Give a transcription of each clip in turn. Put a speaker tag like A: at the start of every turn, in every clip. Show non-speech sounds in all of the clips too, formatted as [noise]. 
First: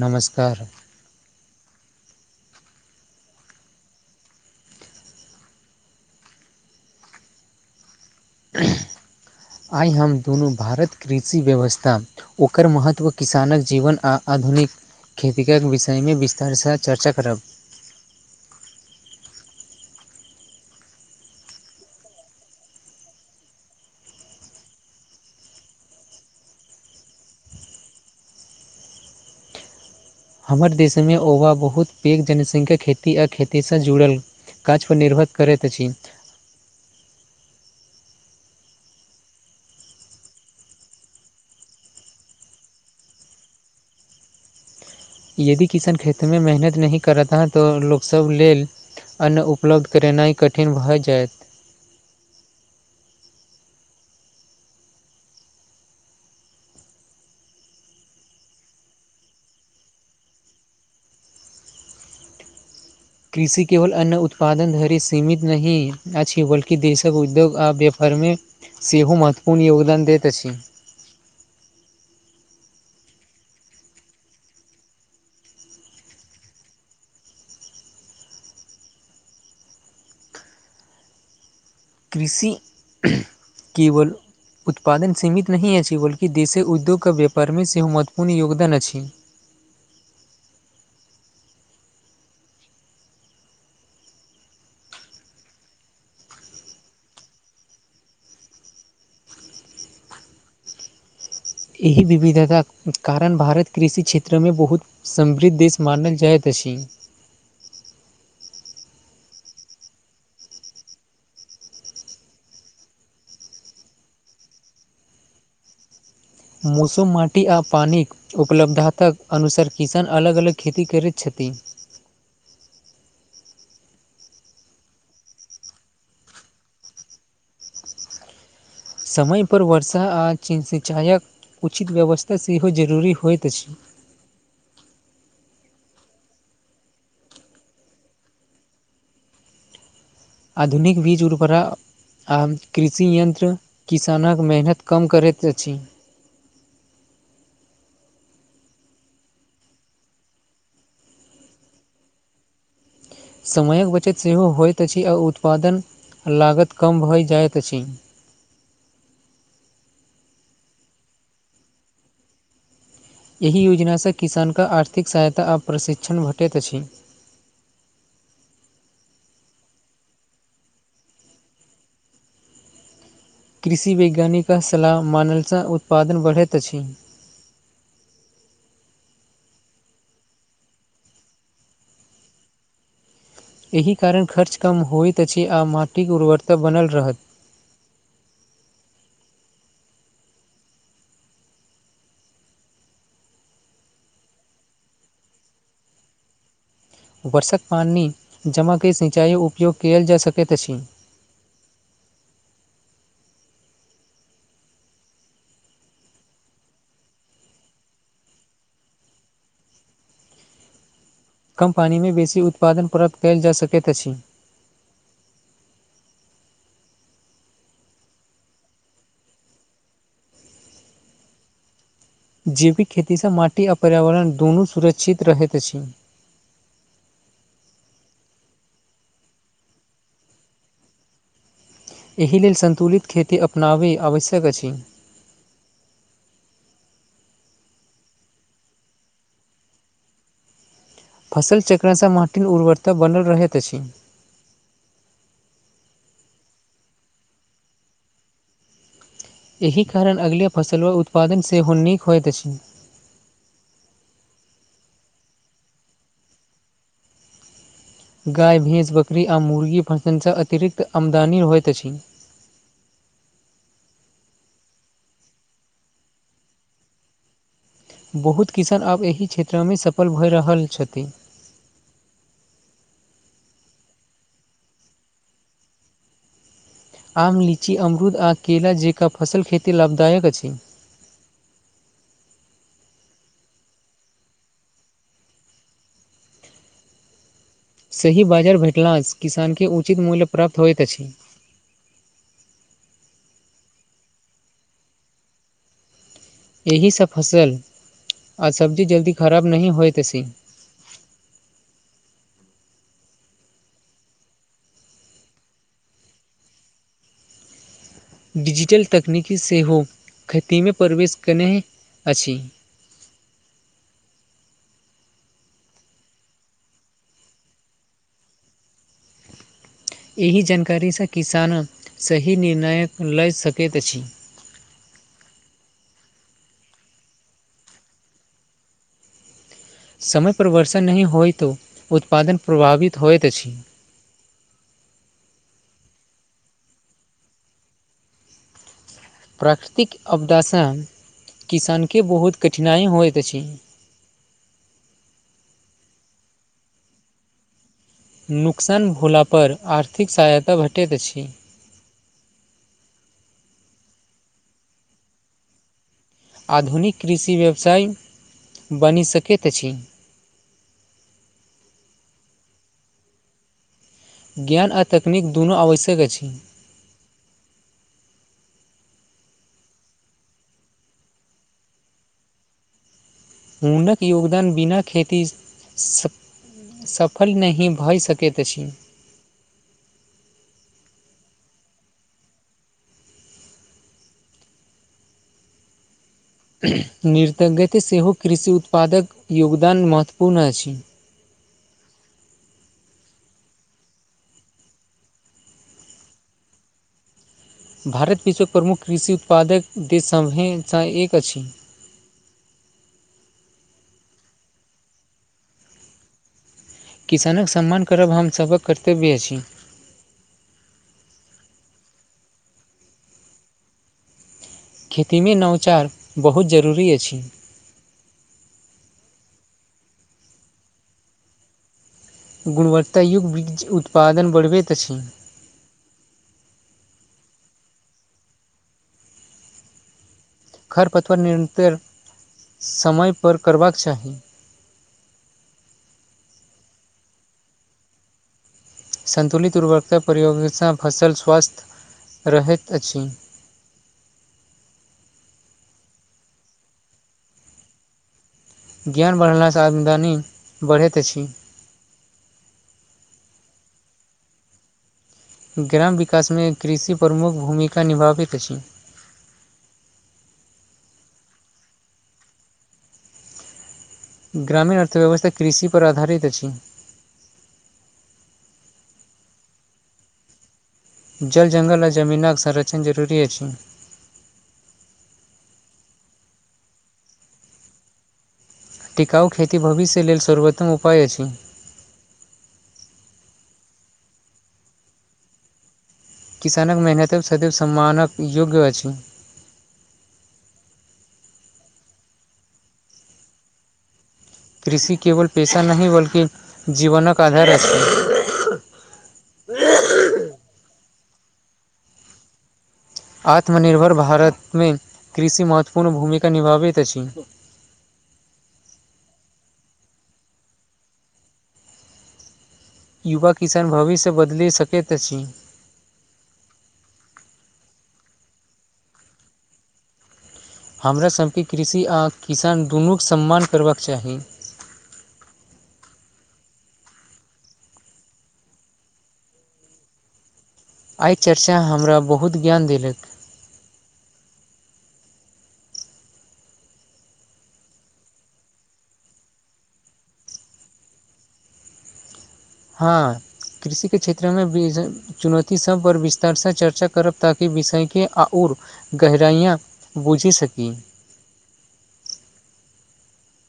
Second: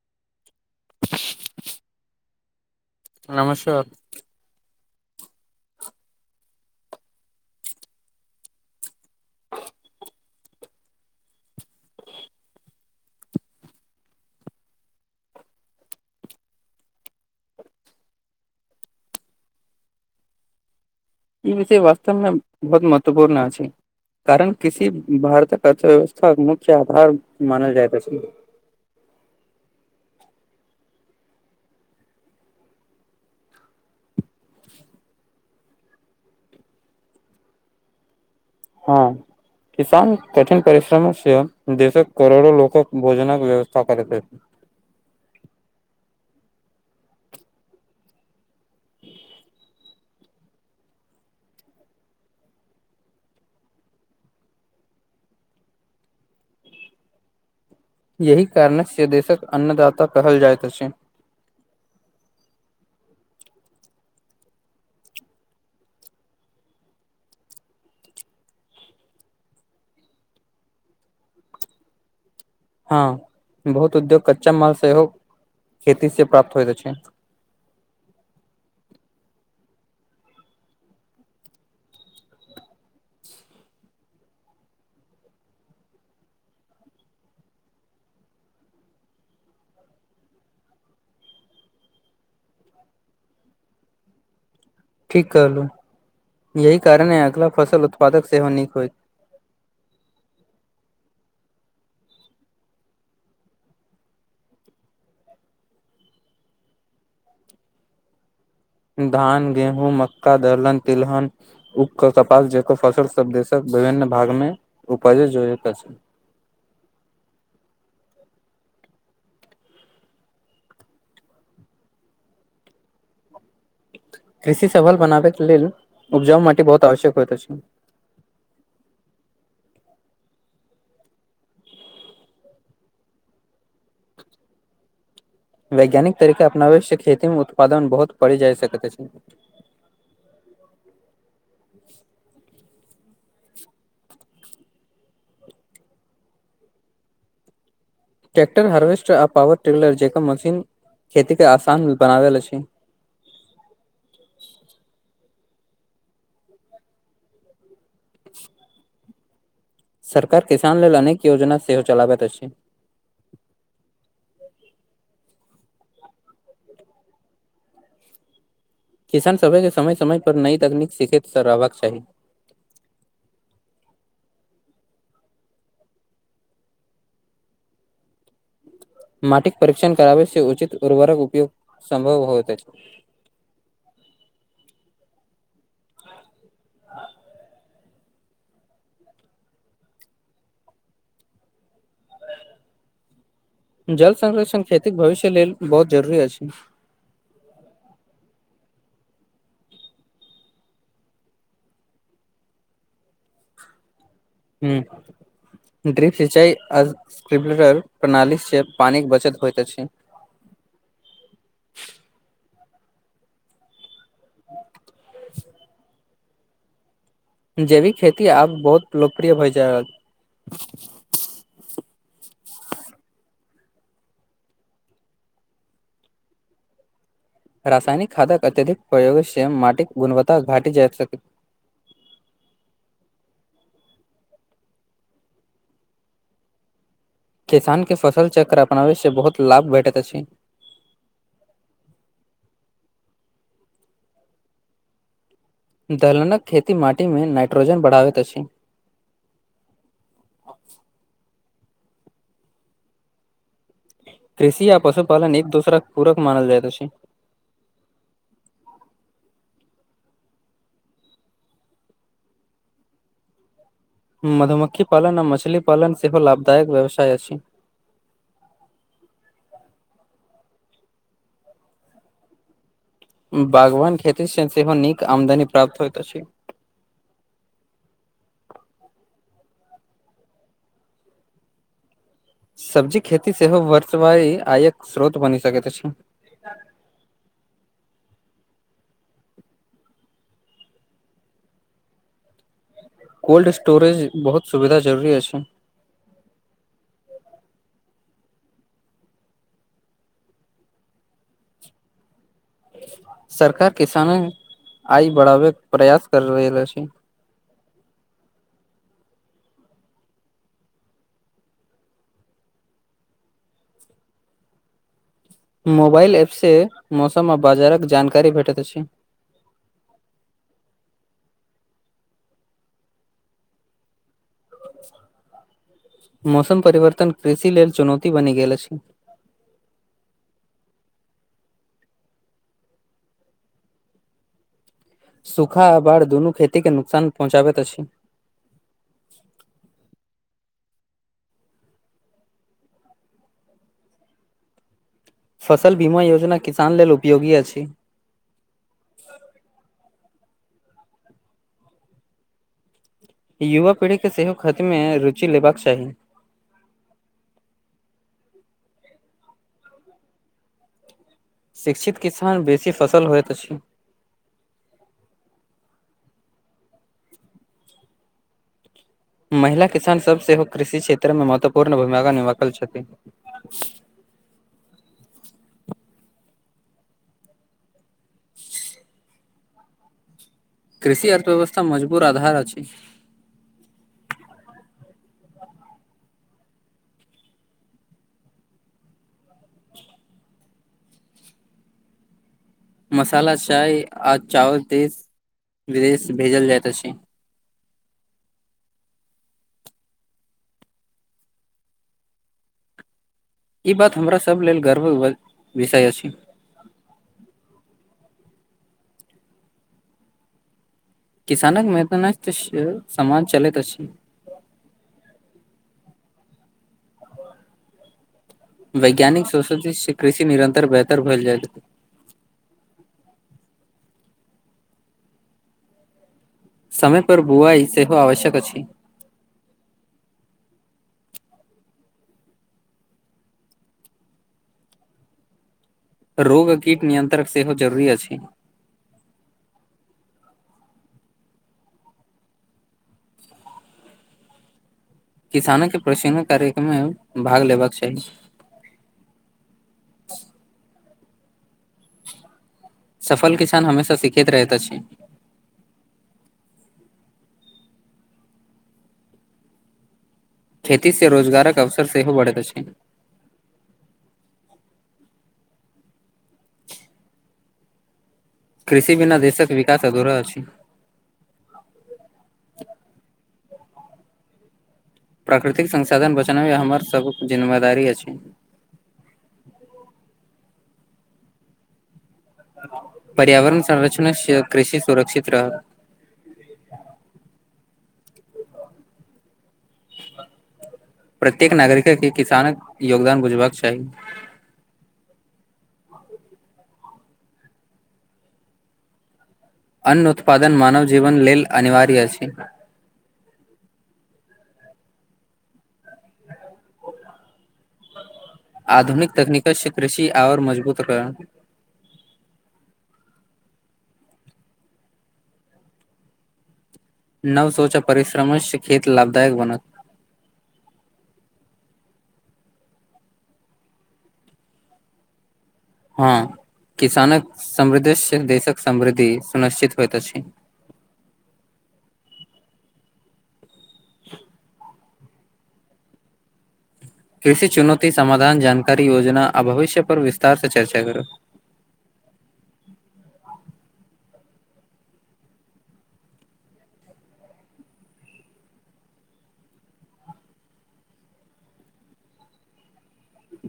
A: नमस्कार
B: नमस्कार
A: आय हम दुनू भारत कृषि व्यवस्था ओकर महत्व किसानक जीवन आ आधुनिक खेतीक विषयमे विस्तारसँ चर्चा करब
B: ई विषय वास्तवमे बहुत महत्वपूर्ण अछि कारण किसी भारतक अर्थव्यवस्था मुख्य आधार मानल जाय त अछि
A: हमर देशमे ओवा बहुत पैघ जनसंख्या खेती आ खेतीसँ जुड़ल काज पर निर्भर करैत अछि
B: हँ किसान कठिन परिश्रमसँ देशक करोड़ो लोकक भोजनक व्यवस्था करैत अछि
A: यदि किसान खेतमे मेहनत नहि करता ह तऽ लोक सब लेल अन्न उपलब्ध करेनाइ कठिन भऽ जायैत।
B: यही कारणस्य से देशक अन्नदाता कहल जाइत अछि
A: कृषि केवल अन्न उत्पादन धरि सीमित नहि अछि बलकी देशक उद्योग आव्य घरमे सेहो महत्वपूर्ण योगदान दैत अछि
B: ह बहुत उद्योग कच्चा माल सेहो खेती से प्राप्त होइत अछी
A: कृषि केवल [unintelligible] उत्पादन सीमित नहि अछि बल्कि देशी उद्योगके व्यापारमे सेहो महत्वपूर्ण योगदान अछि।
B: ठीक कहलु यही कारण हइ अगिला फसल उत्पादक सेहो नीक होय
A: एहि विविधताक कारण भारत कृषि क्षेत्रमे बहुत समृद्ध देश मानल जाइत अछि।
B: धान गेहूँ मक्का दलहन तिलहन उपकर कपास जेकर फसल सभदेशक विभिन्न भागमे उपज जोड़ैत अछि
A: मौसुमाटी आ पानि उपलब्धातक अनुसर किसन अलग अलग खेती करैत छथि
B: कृषि सफल बनाबैके लेल उपजा माटीबहुत आवश्यक होय त अछी
A: समय पर वर्षा आ सिचाइक उचित व्यवस्था सेहो जरूरी होइत अछि
B: वैज्ञानिक तरीका अपनावै छै खेतीमे उत्पादन बहुत पडय जाय सकैत अछी
A: आधुनिक बीज उर्वरा आम कृषि यन्त्र किसानक मेहनत कम करैत अछि
B: ट्रैक्टर हार्वेस्टर आ पॉवर ट्रिलर जेकर मशीन खेती के आसान मे बनावेल अछि।
A: समयक बचत सेहो होइत अछि आ उत्पादन लागत कम भइ जाइत अछि।
B: [inaudible] सरकार किसान लेल अनेक योजना सेहो चलाबैत अछि।
A: एहि योजनासँ किसानके आर्थिक सहायता आ प्रशिक्षण भेटैत अछि।
B: किसान सभके समय समय पर नई तकनीक सिखैत स रहबाक चाही।
A: कृषि वैज्ञानिक सलाह मानलसँ उत्पादन बढ़ैत अछि।
B: मटिक परीक्षण करावे से उचित उर्वरक उपयोग संभव होइत अछि।
A: एहि कारण खर्च कम होइत अछि आ माटिक उर्वरता बनल रहत
B: जल संरक्षण खेतीक भविष्य लेल बहुत जरूरी अछि।
A: वर्षक पानि जमा कै सिंचाइ उपयोग केयल जा सकैत अछि।
B: हूंम्म ड्रिप सिंचाइ स्क्रिबलर प्रणालीसँ पानिक बचत होइत अछि
A: कम्पनिमे बेसी उत्पादन प्राप्त कैयल जायैत सकैत अछि
B: जैविक खेती आब बहुत लोकप्रिय भए जाय रहल
A: जैविक खेतीसँ माटि आ पर्यावरण दुनू सुरक्षित रहैत अछि।
B: रसायनिक खादक अत्यधिक प्रयोग श्रम माटिक गुणवत्ता घाटि जाइत सकै
A: एहि लेल सन्तुलित खेती अपनाबि आवश्यक अछि
B: किसान के फसल चक्र अपनाबे से बहुत लाभ भेटैत अछि।
A: फसल चक्रसँ माटि उर्वरता बनल रहैत अछि
B: दलहनक खेती माटीमे नाइट्रोजन बढ़ाबैत अछि।
A: एहि कारण अगिले फसलो वो उत्पादन सेहो नीक होइत अछि।
B: कृषि आ पशुपालन एक दुसराक पूरक मानल जाइत अछि।
A: गाय भैंस बकरी आ मुर्गी फंक्शनसँ अतिरिक्त आमदनी होइत अछि।
B: मधुमक्खी पालन आ मछली पालन सेहो लाभदायक व्यवसाय अछि।
A: बहुत किसान आब एहि क्षेत्रमे सफल भय रहल छथि।
B: बागवान खेती से सेहो नीक आमदनी प्राप्त होइत अछि।
A: आम लीची अमरूद आ केेला जेकर फसल खेती लाभदायक अछि।
B: सब्जी खेती सेहो वर्षवाय आयक स्रोत बनि सकैत अछि
A: सही बाजार भेटलास किसान के उचित मूल्य प्राप्त होइत अछि
B: कोल्ड स्टोरेज बहुत सुविधा जरूरी अछि
A: एही सब फसल आ सब्जी जल्दी खराब नहि होइत अछि
B: सरकार किसानक आय बढ़ावेक प्रयास कर रहल अछि
A: डिजिटल तकनीकी सेहो खेतीमे प्रवेश कयने अछि
B: मोबाइल ऐपसँ मौसम आ बाजारक जानकारी भेटैत अछि
A: एहि जानकारीसँ किसान सही निर्णय ल सकैत अछि
B: मौसम परिवर्तन कृषि लेल चुनौती बनि गेल अछि
A: समय पर वर्षा नहि होय तो उत्पादन प्रभावित होइत अछि
B: सूखा आ बाढ़ दुनू खेती के नुकसान पहुँचाबैत अछि
A: प्राकृतिक आपदासँ किसानके बहुत कठिनाइ होइत अछि
B: फसल बीमा योजना किसान लेल उपयोगी अछि
A: नुकसान भोला पर आर्थिक सहायता भेटैत अछि।
B: युवा पीढ़ीके सेहो खेतमे रुचि लेबाक चाही।
A: आधुनिक कृषि व्यवसाय बनि सकैत अछि
B: शिक्षित किसान बेसी फसल होइत अछि
A: ज्ञान आ तकनीक दुनू आवश्यक अछि
B: महिला किसानसभ सेहो कृषि क्षेत्रमे महत्वपूर्ण भूमिका निभाखल छथि
A: हुनक योगदान बिना खेती सँ सफल नहि भए सकैत अछि
B: कृषि अर्थ व्यवस्था मजबूर आधार अछि ह [inaudible]
A: नृतज्ञत सेहो कृषि उत्पादक योगदान महत्वपूर्ण अछि
B: मसाला चाय आज चावल देश विदेश भेजल जायत अछि
A: भारत विश्वक प्रमुख कृषि उत्पादक देश सभसँ [unintelligible] एक अछि
B: ई बात हमरा सब लेल गर्व विषय अछि
A: किसानक सम्मान करब हमसभक कर्तव्य अछि
B: किसानक मेदने समाज चलैत अछि
A: खेतीमे नवचार बहुत जरूरी अछि
B: वैज्ञानिक सोषो से कृषि निरन्तर बेहतर भेल जाए
A: गुणवत्तायुग बीज उत्पादन बढ़बैत अछि
B: समय पर बुआई सेहो आवश्यक अछि
A: खर पतवर निरन्तर समय पर करबाक चाही
B: रोग कीट नियंत्रक सेहो जरुरी अछि
A: सन्तुलित उर्वरकता प्रयोगसँ फसल स्वस्थ रहैत अछि
B: किसानो के प्रशिकण [unintelligible] कार्यक्रम मे भाग लेबाक चाही
A: ज्ञान बढ़लासँ आमदनी बढ़ैत अछि
B: सफल किसान हमेशा सीखैत रहैत अछि
A: ग्राम विकास मे कृषि प्रमुख्य भूमिका निभाबैत अछि
B: खेती से रोजगारक अवसर सेहो बढ़ैत अछि
A: ग्रामीण अर्थव्यवस्था कृषि पर आधारित अछि
B: कृषि बिना देशक विकास अधुरा अछि
A: जल जंगल आ जमीनाक संरक्षण जरूरी अछि
B: प्राकृतिक संसाधन बचनामे हमर सब जिम्मेदारी अछि
A: टिकाउ खेती भविष्य लेल सर्वोत्तम उपाय अछि
B: पर्यावरण संर्षण [unintelligible] कृषि सुरक्षित रह
A: किसानक मेहनत सदैव सम्मानक योग्य अछि
B: प्रत्येक नागरिक के किसान योगदान बुझबाक चाही
A: कृषि केवल पेशा नहि बल्कि जीवनक आधार अछि
B: अन्न उत्पादन मानव जीवन लेल अनिवार्य अछि
A: आत्मनिर्भर भारतमे कृषि महत्वपूर्ण भूमिका निभाबैत अछि
B: आधुनिक तकनीको से कृषि आओर मजबूत र
A: युवा किसान भविष्य बदलि सकैत अछि
B: नव सोच परिश्रम खेत लाभदायक बनत
A: हमराासके कृषि आ किसान दुनूके सम्मान करबाक चाही
B: हँ किसानक समृद्ध देशक समृद्धि सुनिश्चित होइत अछि
A: एहि चर्चा हमरा बहुत ज्ञान देलक
B: [inaudible] कृषि चुनौती समाधान जानकारी योजना आ भविष्य पर विस्तार से चर्चा करू
A: हँ कृषिे क्षेत्रमे चुनौती सभ पर विस्तारसँ चर्चा करब ताकि विषयके आओर गहराइय बूझि सकी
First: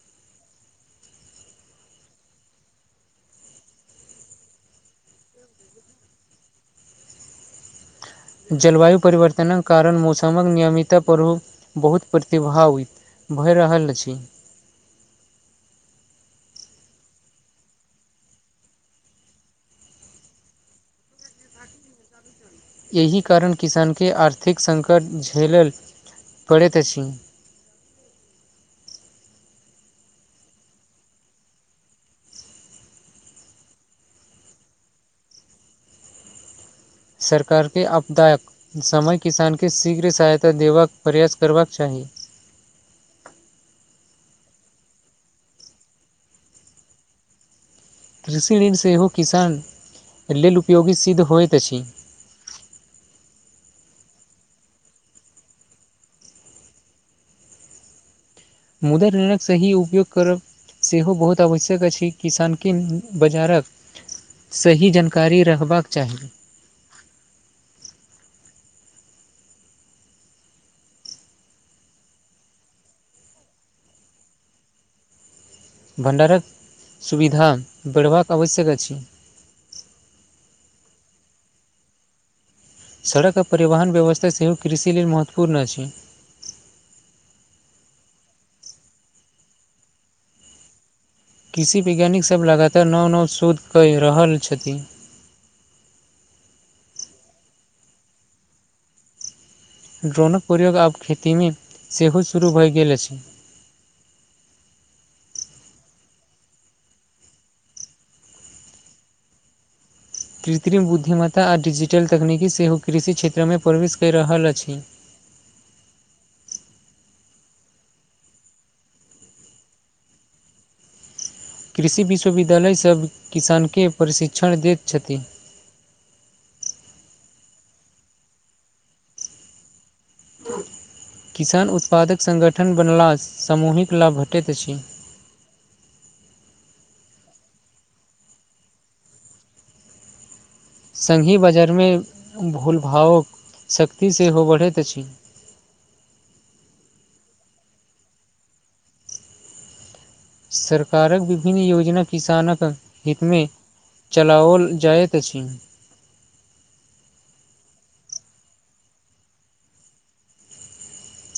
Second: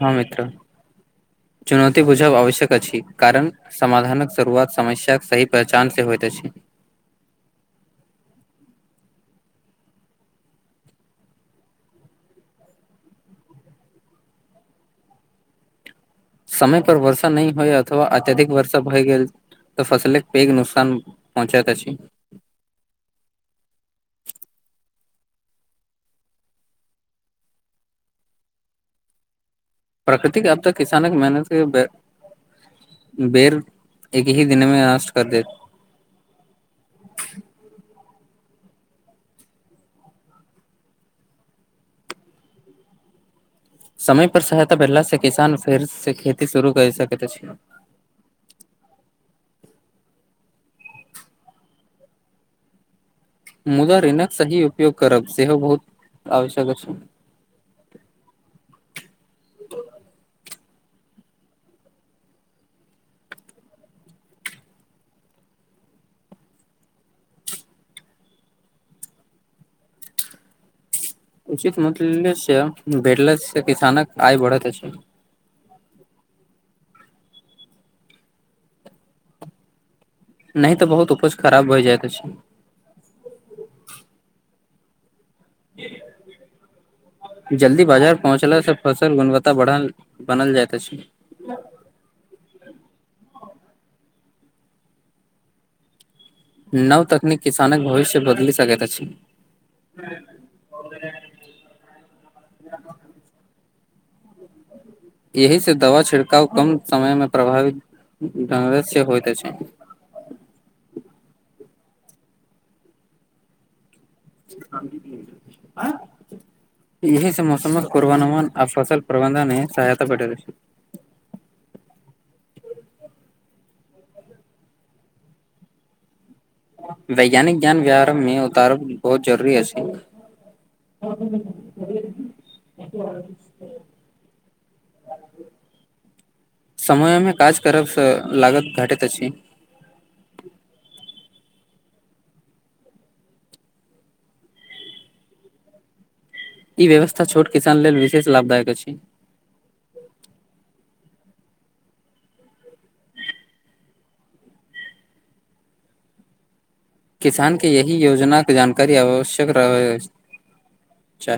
B: हँ मित्र चुनौती बुझ आवश्यक अ छी कारण समाधानक शुरुआत समस्याक सही पहचान से होयइत अछि
A: जलवायु परिवर्तनक कारण मौसमक नियमित प्रभ बहुत प्रतिभाव होइ भए रहल अछि
B: समय पर वर्षा नहि होइ अथवा अत्यधिक वर्षा भए गेल तऽ फसल एक पैघ नुकसान पहुँचइत अछि
A: एहि कारण किसानके आर्थिक सङ्कट झेलल पड़ैत अछि
B: प्रकृतिक आब तऽ किसान के मेहनत के बेर एक ही दिन मे नष्ट कर देत
A: सरकारके आपदायक समय किसानकेँ शीघ्र सहायता देबाक प्रयास करबाक चाही
B: समय पर सहायता भेटला स किसान फेर से खेती शुरू कर सकैत छै
A: कृषि ऋण सेहो किसान लेल उपयोगी सिद्ध होइत अछि
B: मुदा रऋनक स ही उपयोग करब सेहोहो बहुत आवश्यक छै
A: मुद्र ऋणक सही उपयोग करब सेहो बहुत आवश्यक अछि किसानके बाजारक सही जानकारी रहबाक चाही
B: उचित मूते से भेटले से किसानक आय बढ़त छै
A: भण्डारक सुविधा बढ़बाक आवश्यक अछि
B: नहि तऽ बहुत उपज खराब हो जाइत छै
A: सड़क आ परिवहन व्यवस्था सेहो कृषि लेल महत्वपूर्ण अछि
B: जल्दी बाजार पहुँचलास से फसल गुणवत्ता बढ़ल बनल जाइत छै
A: कृषि वैज्ञानिकसभ लगातार नव नव शोध कऽ रहल छथिन
B: नव तकनीक किसानक भविष्य बदलि सकैत अछि
A: ड्रोनक प्रयोग आब खेतीमे सेहो शुरू भऽ गेल अछि
B: [inaudible] एहि से दवा छिड़काव कम समय में प्रभावित्य होइत छै
A: कृत्रिम बुद्धिमता आ डिजिटल तकनीकी सेहो कृषि क्षेत्रमे प्रवेश कऽ रहल अछि
B: आँ यह से मौसमक पूर्वानुमान आ फसल प्रबंधन मे सहायता भेट रहल छै
A: कृषि विश्वविद्यालयसभ किसानके प्रशिक्षण दैत छथि
B: वैज्ञानिक ज्ञान व्यहार में उतार बहुत जरूरी अछि
A: किसान उत्पादक सङ्गठन बनलास सामूहिक लाभ भेटैत अछि
B: समयमे काज करब लागत घाटैत छी
A: सङ्गी बाजारमे भूलभावक सक्तिसँ बढ़ैत अछि
B: ई व्यवस्था छोट किसान लेल विशेष लाभदायक अछि
A: सरकारक विभिन्न योजना किसानक हितमे चलाओल जायत अछि
B: किसान के यहि योजना के जानकारी आवश्यक रह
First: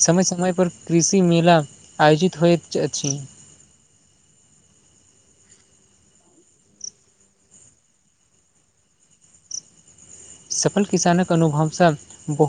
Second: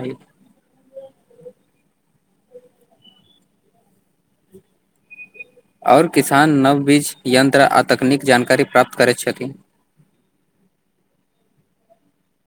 A: समय समय पर कृषि मेला आयोजित होइत अछि
B: आओर किसान नव बीज यन्त्र आ तकनीक जानकारी प्राप्त करैत छथि
A: सफल किसानक अनुभवसँ बहुत